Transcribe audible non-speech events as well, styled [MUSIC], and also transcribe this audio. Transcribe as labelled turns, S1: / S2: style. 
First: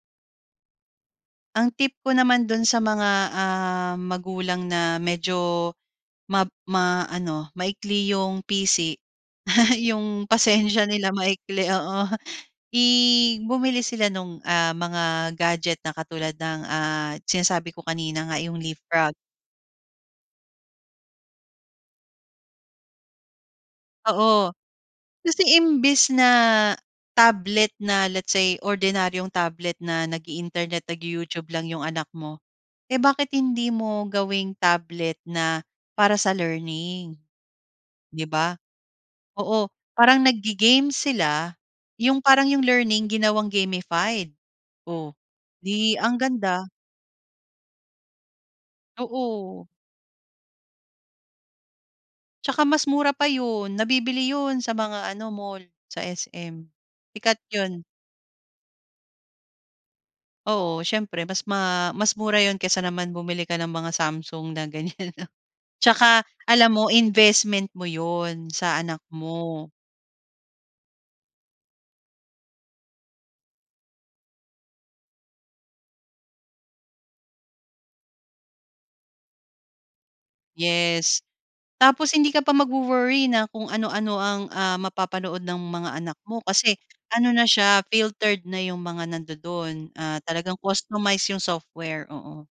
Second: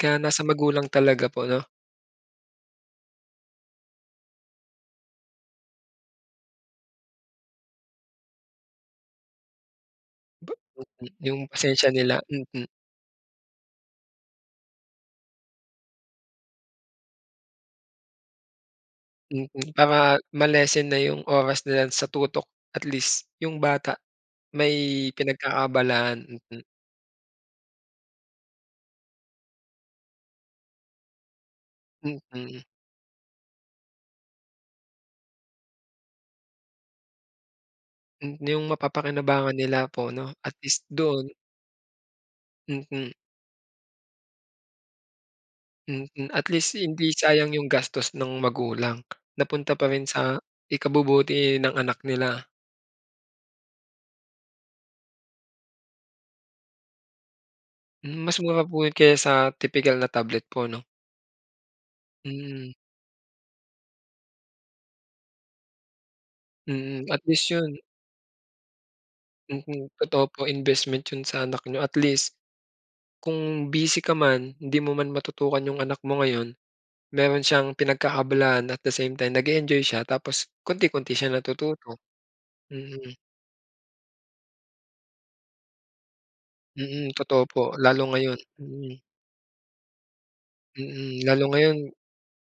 S1: Kaya nasa magulang talaga po, 'no?
S2: Ang tip ko naman dun sa mga, ah, magulang na medyo ma ma ano, maikli yung pisi [LAUGHS] yung
S1: Ba
S2: pasensya nila
S1: [UNINTELLIGIBLE] yung
S2: maikli,
S1: pasensya
S2: oo.
S1: nila, mm.
S2: I bumili sila nung ah, mga gadget na katulad ng ah, sinasabi ko kanina nga yung leaf frog.
S1: Mm, para ma-lessen na yung oras nila sa tutok, at least yung bata
S2: Oo,
S1: may
S2: kasi imbes
S1: pinagkakaabalahan.
S2: na
S1: Mm.
S2: tablet na let's say ordinaryong tablet na nag-i internet, nag-You YouTube lang yung anak
S1: Hmm.
S2: mo,
S1: Mm.
S2: eh, bakit hindi mo gawing tablet na para sa learning, 'di
S1: Hmm,
S2: ba?
S1: yung mapapakinabangan
S2: Oo,
S1: nila po,
S2: parang
S1: 'no, at least
S2: nagge-game
S1: doon
S2: sila yung parang yung learning
S1: Mm.
S2: ginawang gamified. Oh, 'di ang
S1: Mm, at
S2: ganda.
S1: least hindi sayang yung gastos ng magulang,
S2: Oo.
S1: napunta pa rin sa ikabubuti ng anak nila.
S2: Tsaka mas mura pa yun. Nabibili yun sa mga ano mall, sa SM. Sikat yun.
S1: Hmm, mas mura po yun kaysa sa tipikal na tablet po, 'no?
S2: Oo, siyempre mas ma mas mura yun
S1: Mhm.
S2: kesa naman bumili ka ng mga Samsung na ganyan. Tsaka alam mo,
S1: Mm, at least
S2: investment
S1: yun
S2: mo yun sa anak mo.
S1: Mm, totoo po investment yun sa anak niyo. At least kung busy ka man, 'di mo man matutukan yung anak mo ngayon, meron siyang pinagkakaabalahan at the same time nag-e-enjoy siya tapos konti-konti
S2: Yes,
S1: siya natututo.
S2: tapos hindi ka pa
S1: Mhm.
S2: magwo-worry na kung ano-ano ang ah mapapanood ng mga anak mo kasi
S1: Mm,
S2: ano
S1: totoo
S2: na
S1: po.
S2: siya
S1: Lalo ngayon.
S2: filtered na yung
S1: Mm.
S2: mga nandoon. Ah, talagang
S1: Mm,
S2: customize yung
S1: lalo ngayon
S2: software, oo.